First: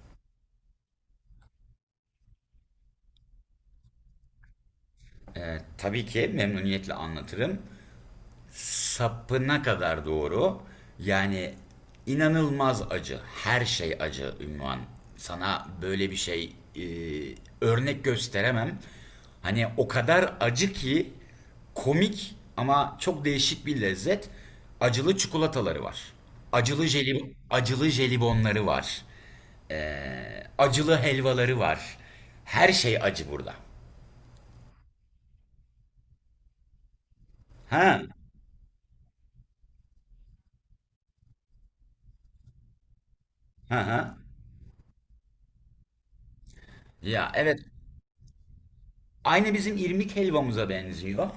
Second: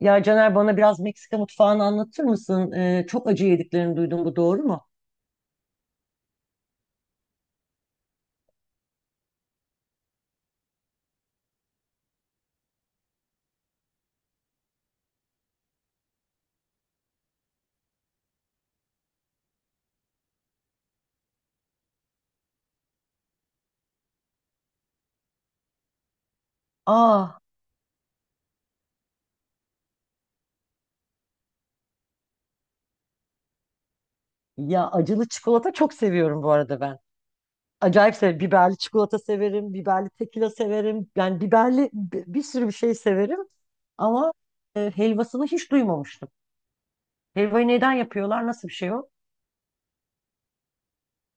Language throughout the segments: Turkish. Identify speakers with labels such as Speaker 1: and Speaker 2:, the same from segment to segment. Speaker 1: Ya Caner bana biraz Meksika mutfağını anlatır mısın? Çok acı yediklerini duydum, bu doğru mu?
Speaker 2: Tabii ki memnuniyetle anlatırım. Sapına kadar doğru. Yani inanılmaz acı. Her şey acı ünvan. Sana böyle bir şey örnek gösteremem. Hani o kadar acı ki komik ama çok değişik bir lezzet. Acılı çikolataları var. Acılı jeli,
Speaker 1: Aa,
Speaker 2: acılı jelibonları var. Acılı helvaları var. Her şey acı burada.
Speaker 1: ya acılı çikolata çok seviyorum bu arada ben.
Speaker 2: Ha,
Speaker 1: Acayip severim. Biberli çikolata severim, biberli tekila severim. Yani biberli bir sürü bir şey severim.
Speaker 2: ha, ha.
Speaker 1: Ama helvasını hiç duymamıştım.
Speaker 2: Ya evet,
Speaker 1: Helvayı neden yapıyorlar? Nasıl bir şey o?
Speaker 2: aynı bizim irmik helvamıza benziyor.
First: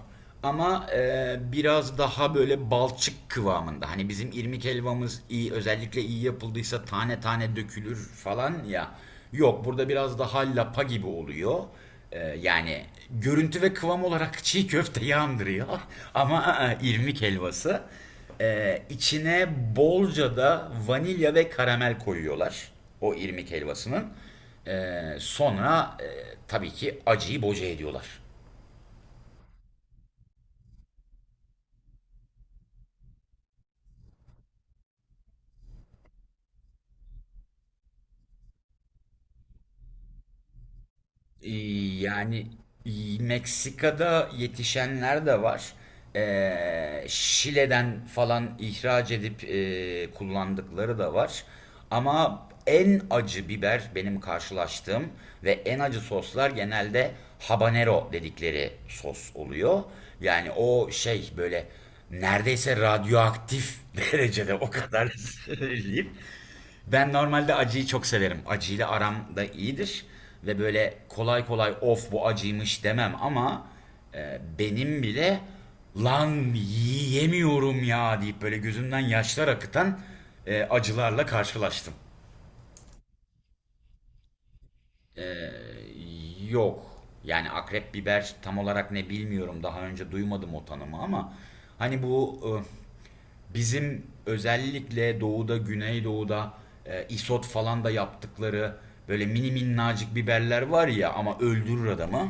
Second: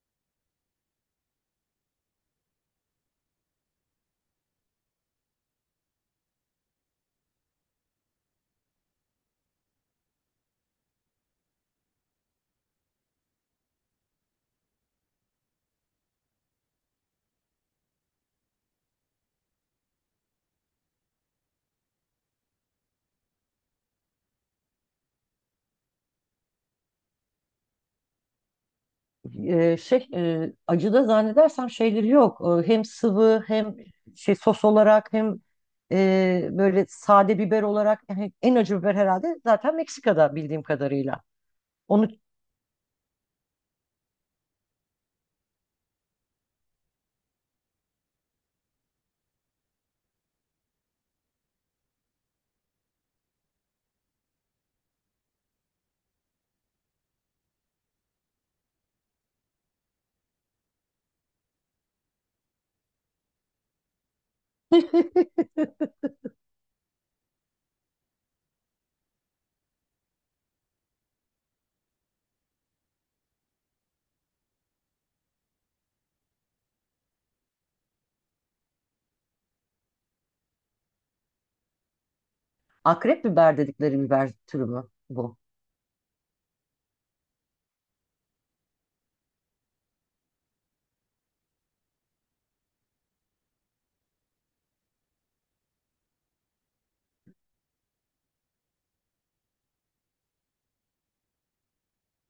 Speaker 2: Ama biraz daha böyle balçık kıvamında. Hani bizim irmik helvamız iyi, özellikle iyi yapıldıysa tane tane dökülür falan ya. Yok, burada biraz daha lapa gibi oluyor. Yani görüntü ve kıvam olarak çiğ köfte andırıyor. Ama irmik helvası. E, içine bolca da vanilya ve karamel koyuyorlar. O irmik helvasının. E, sonra tabii ki acıyı boca ediyorlar.
Speaker 1: Şey, acıda zannedersem şeyleri yok. Hem sıvı hem şey sos olarak hem böyle sade biber olarak, yani en acı biber herhalde zaten Meksika'da bildiğim kadarıyla.
Speaker 2: Ee,
Speaker 1: Onu
Speaker 2: Yani Meksika'da yetişenler de var. Şile'den falan ihraç edip kullandıkları da var. Ama en acı biber benim karşılaştığım ve en acı soslar genelde habanero dedikleri sos oluyor. Yani o şey böyle neredeyse radyoaktif derecede o kadar söyleyeyim. Ben normalde acıyı çok severim. Acıyla aram da iyidir. Ve böyle kolay kolay of bu acıymış demem ama benim bile lan yiyemiyorum ya deyip böyle gözümden yaşlar akıtan acılarla karşılaştım.
Speaker 1: akrep biber dedikleri biber türü mü bu?
Speaker 2: Yok. Yani akrep biber tam olarak ne bilmiyorum. Daha önce duymadım o tanımı ama hani bu bizim özellikle doğuda, güneydoğuda isot falan da yaptıkları böyle mini minnacık biberler var ya ama öldürür adamı.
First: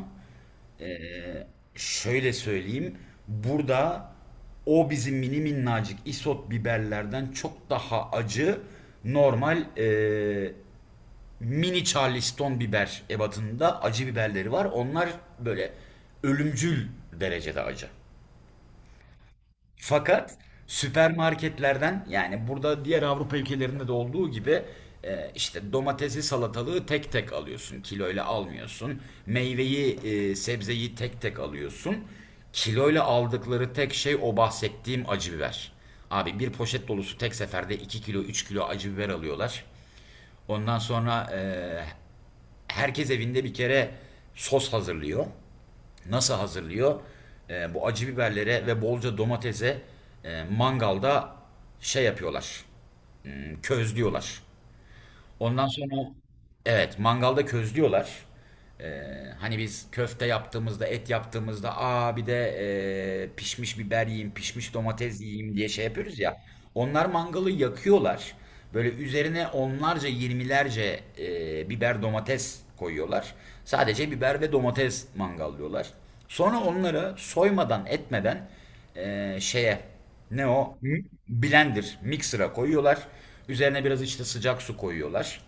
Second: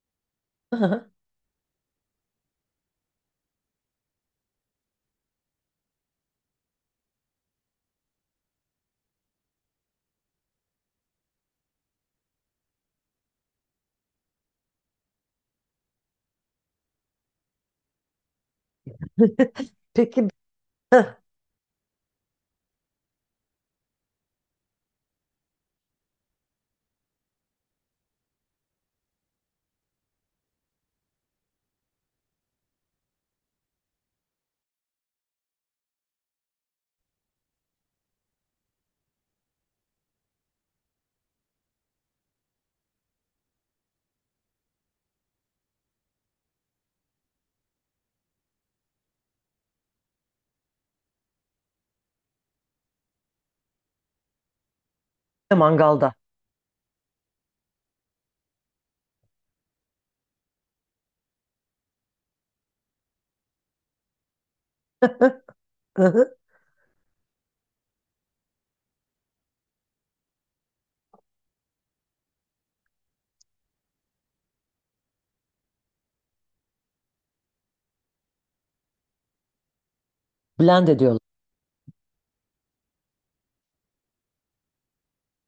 Speaker 2: Şöyle söyleyeyim. Burada o bizim mini minnacık isot biberlerden çok daha acı, normal mini Charleston biber ebatında acı biberleri var. Onlar böyle ölümcül derecede acı.
Speaker 1: Peki bir
Speaker 2: Fakat süpermarketlerden, yani burada diğer Avrupa ülkelerinde de olduğu gibi işte domatesi salatalığı tek tek alıyorsun. Kiloyla almıyorsun. Meyveyi sebzeyi tek tek alıyorsun. Kiloyla aldıkları tek şey o bahsettiğim acı biber. Abi bir poşet dolusu tek seferde 2 kilo 3 kilo acı biber alıyorlar. Ondan sonra herkes evinde bir kere sos hazırlıyor. Nasıl hazırlıyor? Bu acı biberlere ve bolca domatese mangalda şey yapıyorlar. Hmm, közlüyorlar.
Speaker 1: de
Speaker 2: Ondan sonra
Speaker 1: mangalda
Speaker 2: evet, mangalda közlüyorlar. Ee, Hani biz köfte yaptığımızda, et yaptığımızda aa bir de pişmiş biber yiyeyim, pişmiş domates yiyeyim diye şey yapıyoruz ya. Onlar mangalı yakıyorlar. Böyle üzerine onlarca, yirmilerce biber domates koyuyorlar. Sadece biber ve domates mangallıyorlar. Sonra onları soymadan, etmeden şeye ne o?
Speaker 1: blend ediyorlar.
Speaker 2: Blender, mixer'a koyuyorlar. Üzerine biraz işte sıcak su koyuyorlar,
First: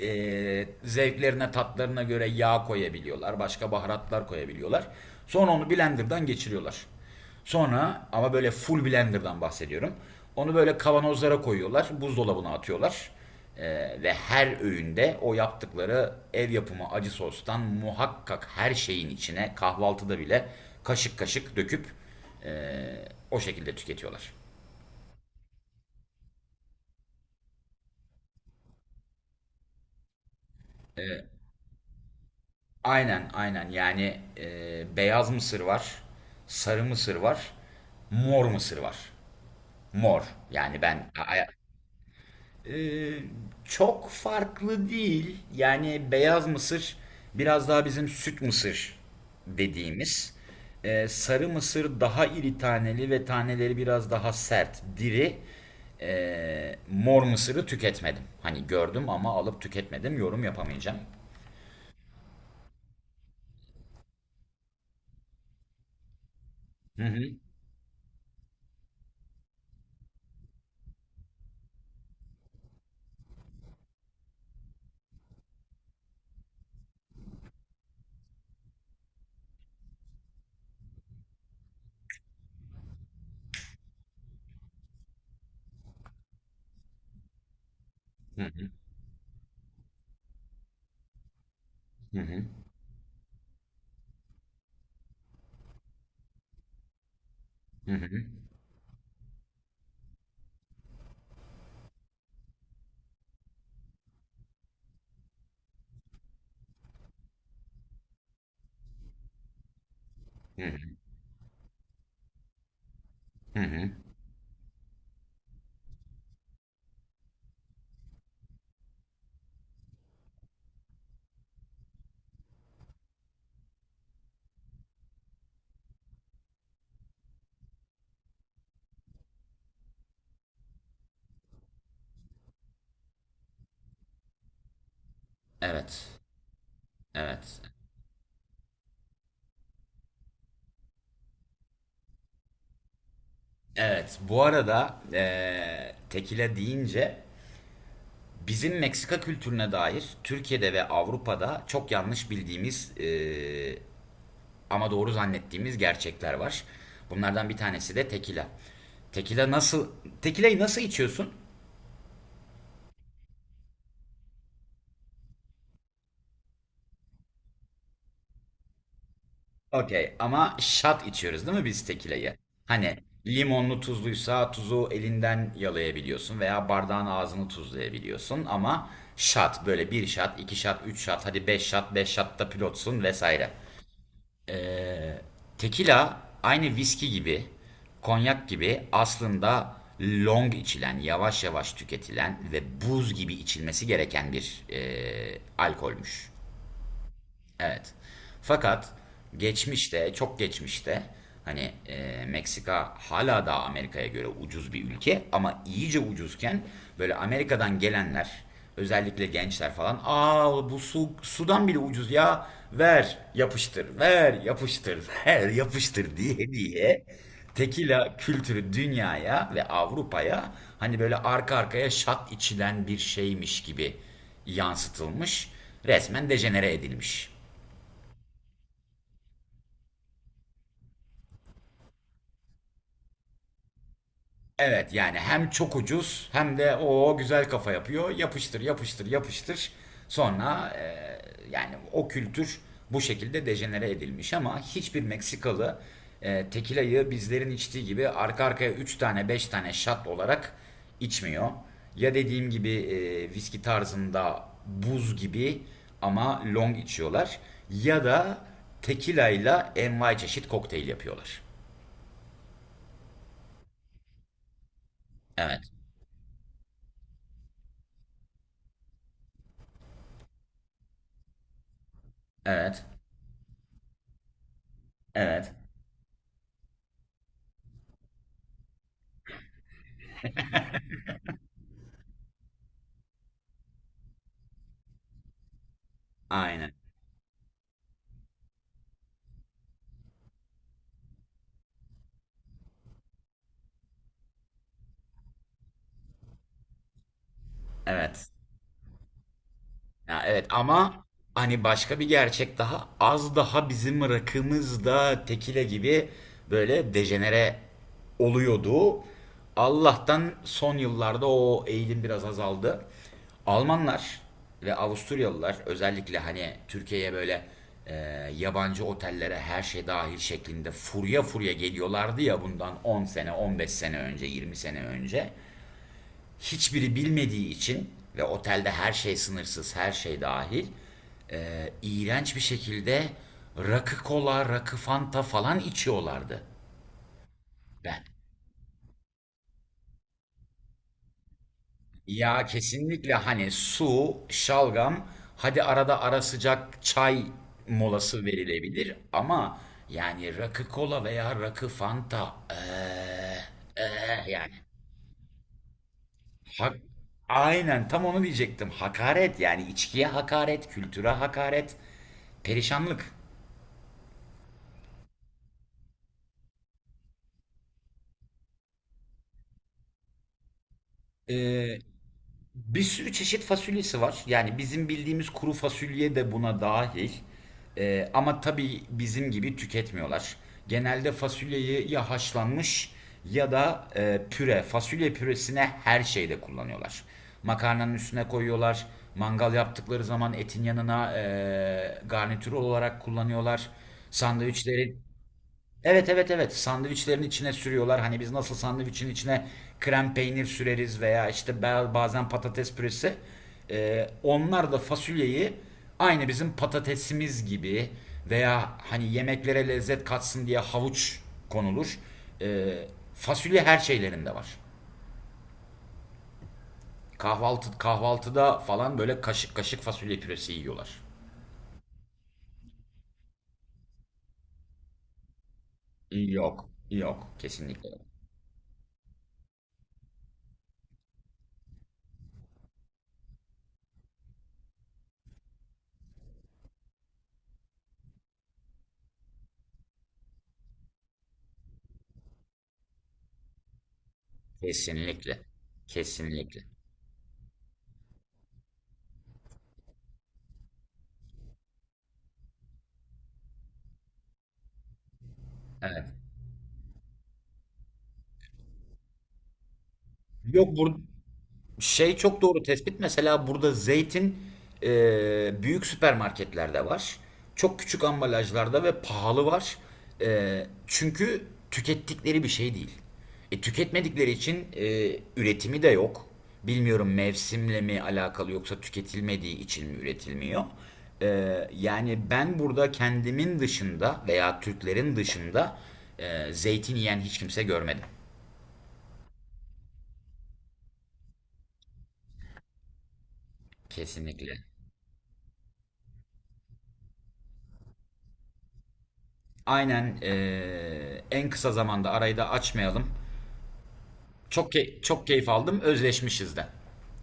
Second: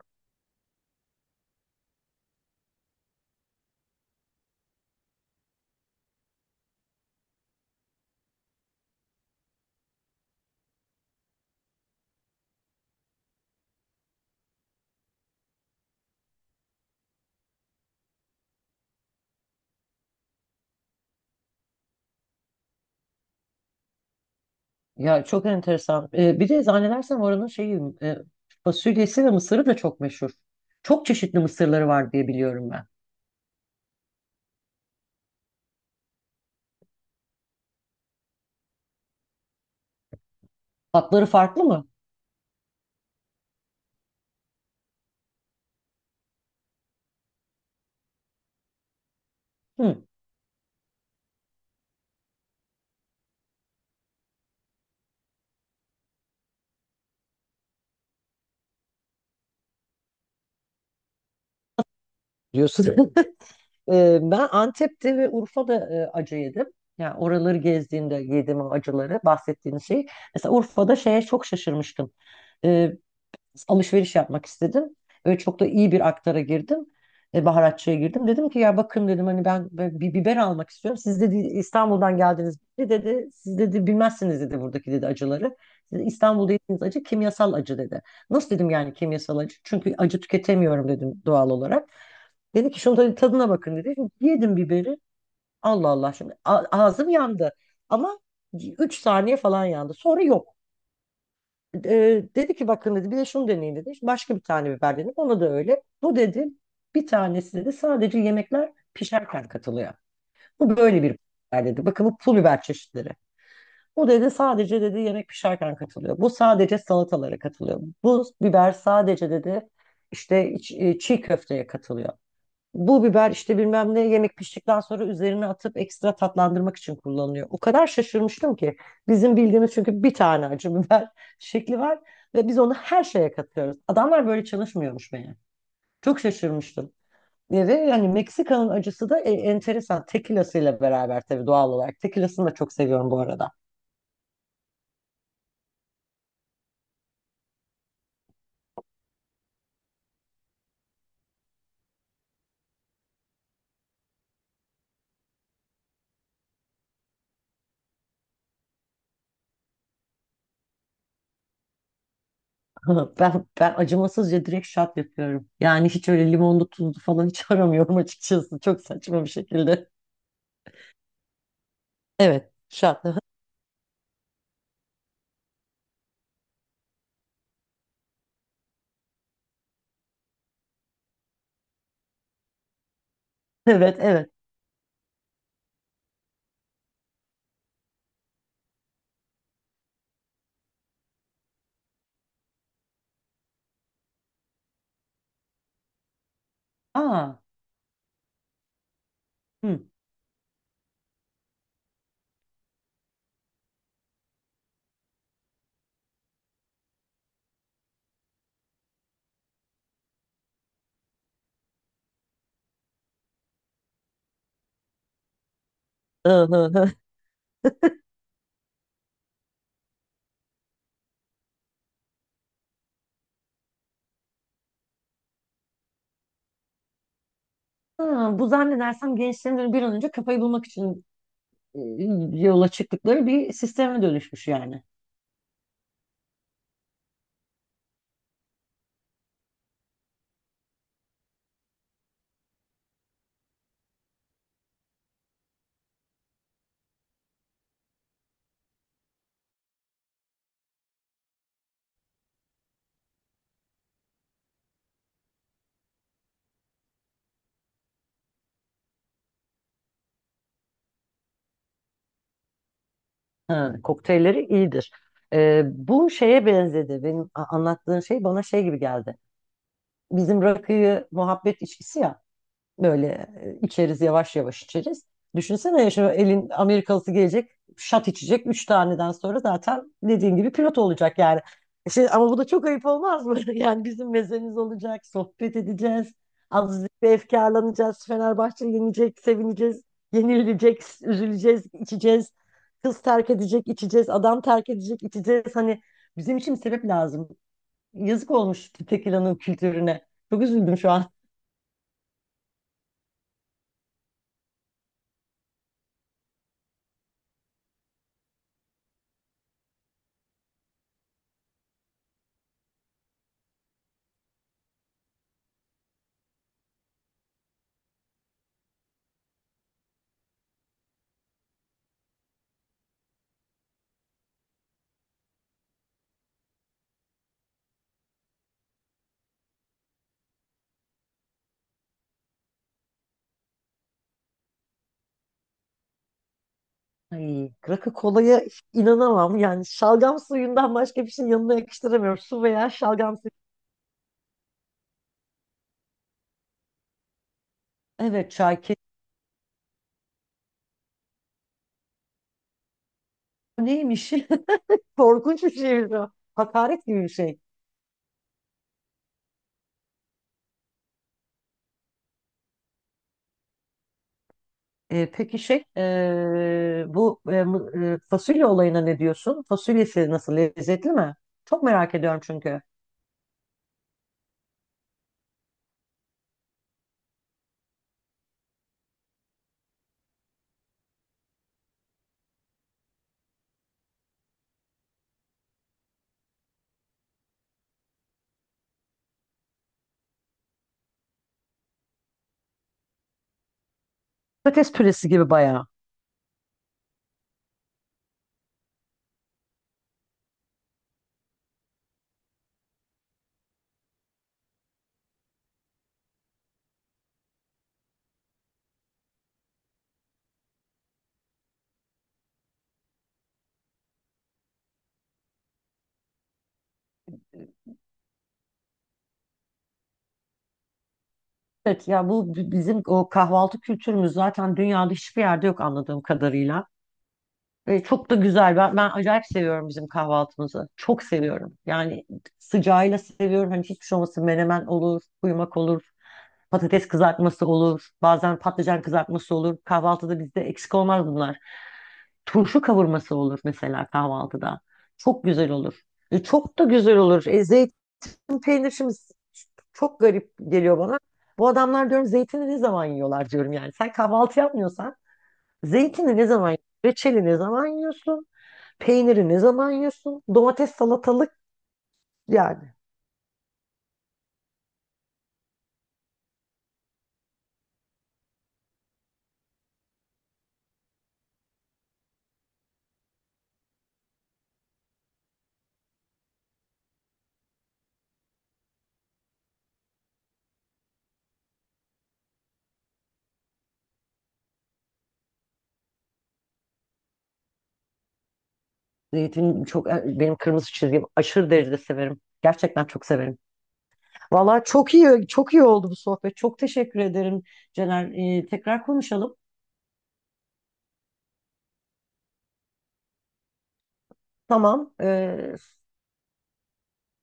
Speaker 2: zevklerine tatlarına göre yağ koyabiliyorlar. Başka baharatlar koyabiliyorlar. Sonra onu blenderdan geçiriyorlar. Sonra ama böyle full blenderdan bahsediyorum. Onu böyle kavanozlara koyuyorlar. Buzdolabına atıyorlar. E, ve her öğünde o yaptıkları ev yapımı acı sostan muhakkak her şeyin içine kahvaltıda bile kaşık kaşık döküp e, o şekilde tüketiyorlar.
Speaker 1: Ya çok enteresan. Bir de zannedersem oranın şeyi, fasulyesi ve mısırı da çok meşhur. Çok çeşitli mısırları var diye biliyorum ben.
Speaker 2: Aynen aynen, yani beyaz mısır var, sarı mısır var, mor mısır var. Mor, yani ben
Speaker 1: Tatları farklı mı?
Speaker 2: e, çok farklı değil, yani beyaz mısır biraz daha bizim süt mısır
Speaker 1: Hı,
Speaker 2: dediğimiz. Sarı mısır daha iri taneli ve taneleri biraz daha sert, diri. Mor mısırı tüketmedim. Hani gördüm ama alıp tüketmedim, yorum yapamayacağım.
Speaker 1: diyorsun. Ben Antep'te ve Urfa'da acı yedim. Yani oraları gezdiğimde yediğim o acıları, bahsettiğiniz şey. Mesela Urfa'da şeye çok şaşırmıştım. Alışveriş yapmak istedim. Ve çok da iyi bir aktara girdim. E, baharatçıya girdim. Dedim ki ya bakın dedim, hani ben bir biber almak istiyorum. Siz, dedi, İstanbul'dan geldiniz, dedi. Dedi, siz, dedi, bilmezsiniz, dedi, buradaki, dedi, acıları. Siz İstanbul'da yediğiniz acı kimyasal acı, dedi. Nasıl, dedim, yani kimyasal acı? Çünkü acı tüketemiyorum, dedim, doğal olarak. Dedi ki şunu da tadına bakın, dedi. Şimdi yedim biberi. Allah Allah, şimdi ağzım yandı.
Speaker 2: Hı
Speaker 1: Ama
Speaker 2: hı.
Speaker 1: 3 saniye falan yandı. Sonra yok. E, dedi ki bakın, dedi, bir de şunu deneyin, dedi. Başka bir tane biber denedim. Ona da öyle. Bu, dedi, bir tanesi, dedi, sadece yemekler pişerken katılıyor. Bu böyle bir biber, dedi. Bakın, bu pul biber çeşitleri. Bu, dedi, sadece, dedi, yemek pişerken katılıyor. Bu sadece salatalara katılıyor. Bu biber sadece, dedi, işte çiğ köfteye katılıyor. Bu biber işte bilmem ne, yemek piştikten sonra üzerine atıp ekstra tatlandırmak için kullanılıyor. O kadar şaşırmıştım ki, bizim bildiğimiz, çünkü bir tane acı biber şekli var ve biz onu her şeye katıyoruz. Adamlar böyle çalışmıyormuş meğer.
Speaker 2: Evet.
Speaker 1: Çok şaşırmıştım.
Speaker 2: Evet.
Speaker 1: E, ve yani Meksika'nın acısı da enteresan. Tequila'sıyla beraber tabii, doğal olarak. Tequila'sını da çok seviyorum bu arada.
Speaker 2: Evet, bu arada tekile deyince bizim Meksika kültürüne dair Türkiye'de ve Avrupa'da çok yanlış bildiğimiz ama doğru zannettiğimiz gerçekler var. Bunlardan bir tanesi de tekila. Tekila nasıl tekilayı nasıl içiyorsun?
Speaker 1: Ben acımasızca direkt şat yapıyorum. Yani hiç öyle limonlu tuzlu falan hiç aramıyorum açıkçası. Çok saçma bir şekilde.
Speaker 2: Okey, ama şat içiyoruz değil mi biz tekileyi?
Speaker 1: Evet,
Speaker 2: Hani
Speaker 1: şat.
Speaker 2: limonlu tuzluysa tuzu elinden yalayabiliyorsun veya bardağın ağzını tuzlayabiliyorsun ama şat böyle bir şat, iki şat, üç şat, hadi beş şat, beş şatta pilotsun vesaire.
Speaker 1: Evet, evet.
Speaker 2: Tekila aynı viski gibi, konyak gibi aslında long içilen, yavaş yavaş tüketilen ve buz gibi içilmesi gereken bir alkolmüş.
Speaker 1: Aa,
Speaker 2: Evet. Fakat
Speaker 1: hı.
Speaker 2: geçmişte, çok geçmişte, hani Meksika hala daha Amerika'ya göre ucuz bir ülke ama iyice ucuzken böyle Amerika'dan gelenler özellikle gençler falan aa bu su sudan bile ucuz ya, ver yapıştır ver yapıştır ver yapıştır diye diye tekila kültürü dünyaya ve Avrupa'ya hani böyle arka arkaya şat içilen bir şeymiş gibi yansıtılmış, resmen dejenere edilmiş.
Speaker 1: Ha, bu zannedersem gençlerin bir an önce kafayı bulmak için e, yola çıktıkları bir sisteme dönüşmüş yani.
Speaker 2: Evet, yani hem çok ucuz hem de o güzel kafa yapıyor. Yapıştır, yapıştır, yapıştır. Sonra yani o kültür bu şekilde dejenere edilmiş ama hiçbir Meksikalı tekila'yı bizlerin içtiği gibi arka arkaya 3 tane 5 tane shot olarak içmiyor. Ya, dediğim gibi, viski tarzında buz gibi ama long içiyorlar, ya da tekila ile envai çeşit kokteyl yapıyorlar.
Speaker 1: Ha, kokteylleri iyidir.
Speaker 2: Evet.
Speaker 1: Bu şeye benzedi. Benim, anlattığın şey bana şey gibi geldi. Bizim rakıyı muhabbet içkisi ya,
Speaker 2: Evet.
Speaker 1: böyle içeriz, yavaş yavaş içeriz.
Speaker 2: Evet.
Speaker 1: Düşünsene ya, şu elin Amerikalısı gelecek, şat içecek. Üç taneden sonra zaten dediğin gibi pilot olacak yani. Şey, ama bu da çok ayıp olmaz mı? Yani bizim mezemiz olacak, sohbet edeceğiz.
Speaker 2: Aynen.
Speaker 1: Azıcık bir efkarlanacağız. Fenerbahçe yenecek, sevineceğiz. Yenilecek, üzüleceğiz, içeceğiz. Kız terk edecek, içeceğiz. Adam terk edecek, içeceğiz. Hani bizim için bir sebep lazım.
Speaker 2: Evet.
Speaker 1: Yazık olmuş tekilanın kültürüne.
Speaker 2: Ya
Speaker 1: Çok
Speaker 2: evet,
Speaker 1: üzüldüm şu
Speaker 2: ama
Speaker 1: an.
Speaker 2: hani başka bir gerçek daha az daha bizim rakımızda tekile gibi böyle dejenere oluyordu. Allah'tan son yıllarda o eğilim biraz azaldı. Almanlar ve Avusturyalılar özellikle hani Türkiye'ye böyle e, yabancı otellere her şey dahil şeklinde furya furya geliyorlardı ya bundan 10 sene, 15 sene önce, 20 sene önce hiçbiri bilmediği için ve otelde her şey sınırsız, her şey dahil, iğrenç bir şekilde rakı kola, rakı fanta falan içiyorlardı.
Speaker 1: Ay, rakı
Speaker 2: Ben.
Speaker 1: kolaya inanamam. Yani şalgam suyundan başka bir şey yanına yakıştıramıyorum. Su
Speaker 2: Ya
Speaker 1: veya
Speaker 2: kesinlikle,
Speaker 1: şalgam suyu.
Speaker 2: hani su, şalgam, hadi arada ara sıcak çay molası
Speaker 1: Evet, çay
Speaker 2: verilebilir ama yani rakı kola veya rakı fanta
Speaker 1: Neymiş?
Speaker 2: yani.
Speaker 1: Korkunç bir şeymiş o.
Speaker 2: Hak,
Speaker 1: Hakaret gibi bir şey.
Speaker 2: aynen tam onu diyecektim. Hakaret, yani içkiye hakaret, kültüre hakaret, perişanlık.
Speaker 1: E, peki şey, bu fasulye olayına ne diyorsun? Fasulyesi nasıl, lezzetli mi? Çok
Speaker 2: Ee,
Speaker 1: merak ediyorum çünkü.
Speaker 2: Bir sürü çeşit fasulyesi var. Yani bizim bildiğimiz kuru fasulye de buna dahil. Ama tabii bizim gibi tüketmiyorlar. Genelde fasulyeyi ya haşlanmış ya da püre, fasulye püresine her şeyde kullanıyorlar. Makarnanın üstüne koyuyorlar. Mangal yaptıkları zaman etin yanına garnitür olarak kullanıyorlar.
Speaker 1: Patates
Speaker 2: Sandviçleri,
Speaker 1: püresi gibi bayağı.
Speaker 2: evet evet evet, sandviçlerin içine sürüyorlar. Hani biz nasıl sandviçin içine krem peynir süreriz veya işte bazen patates püresi. Onlar da fasulyeyi aynı bizim patatesimiz gibi veya hani yemeklere lezzet katsın diye havuç konulur. Ee, Fasulye her şeylerinde var. Kahvaltıda falan böyle kaşık kaşık fasulye püresi yiyorlar.
Speaker 1: Evet ya, bu bizim o kahvaltı kültürümüz zaten dünyada hiçbir yerde yok, anladığım kadarıyla.
Speaker 2: Yok, yok,
Speaker 1: Ve
Speaker 2: kesinlikle.
Speaker 1: çok da güzel. Ben acayip seviyorum bizim kahvaltımızı. Çok seviyorum. Yani sıcağıyla seviyorum. Hani hiçbir şey olmasın. Menemen olur, kuymak olur, patates kızartması olur, bazen patlıcan kızartması olur. Kahvaltıda bizde eksik olmaz bunlar. Turşu kavurması olur mesela kahvaltıda. Çok
Speaker 2: Kesinlikle.
Speaker 1: güzel olur. E, çok
Speaker 2: Kesinlikle.
Speaker 1: da güzel olur. E, zeytin peynir şimdi çok garip geliyor bana. Bu adamlar, diyorum, zeytini ne zaman yiyorlar, diyorum yani. Sen kahvaltı yapmıyorsan
Speaker 2: Evet.
Speaker 1: zeytini ne zaman yiyorsun? Reçeli ne zaman yiyorsun? Peyniri ne zaman yiyorsun? Domates,
Speaker 2: Yok bur
Speaker 1: salatalık
Speaker 2: Şey, çok doğru
Speaker 1: yani.
Speaker 2: tespit. Mesela burada zeytin büyük süpermarketlerde var. Çok küçük ambalajlarda ve pahalı var. Çünkü tükettikleri bir şey değil. Tüketmedikleri için üretimi de yok. Bilmiyorum, mevsimle mi alakalı yoksa tüketilmediği için mi üretilmiyor. E, Yani ben burada kendimin dışında veya Türklerin dışında zeytin yiyen hiç kimse görmedim.
Speaker 1: Zeytin çok benim kırmızı çizgim. Aşırı derecede severim. Gerçekten çok severim.
Speaker 2: Kesinlikle.
Speaker 1: Valla çok iyi, çok iyi oldu bu sohbet. Çok teşekkür ederim Cener. Tekrar konuşalım.
Speaker 2: Aynen, en kısa zamanda arayı da açmayalım.
Speaker 1: Tamam.
Speaker 2: Çok keyif aldım. Özleşmişiz de.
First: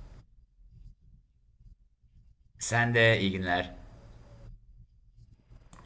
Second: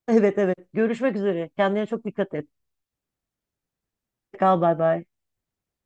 Speaker 1: Evet evet. Görüşmek üzere. Kendine çok dikkat et.
Speaker 2: Sen de iyi günler.
Speaker 1: Hoşça kal, bay bay.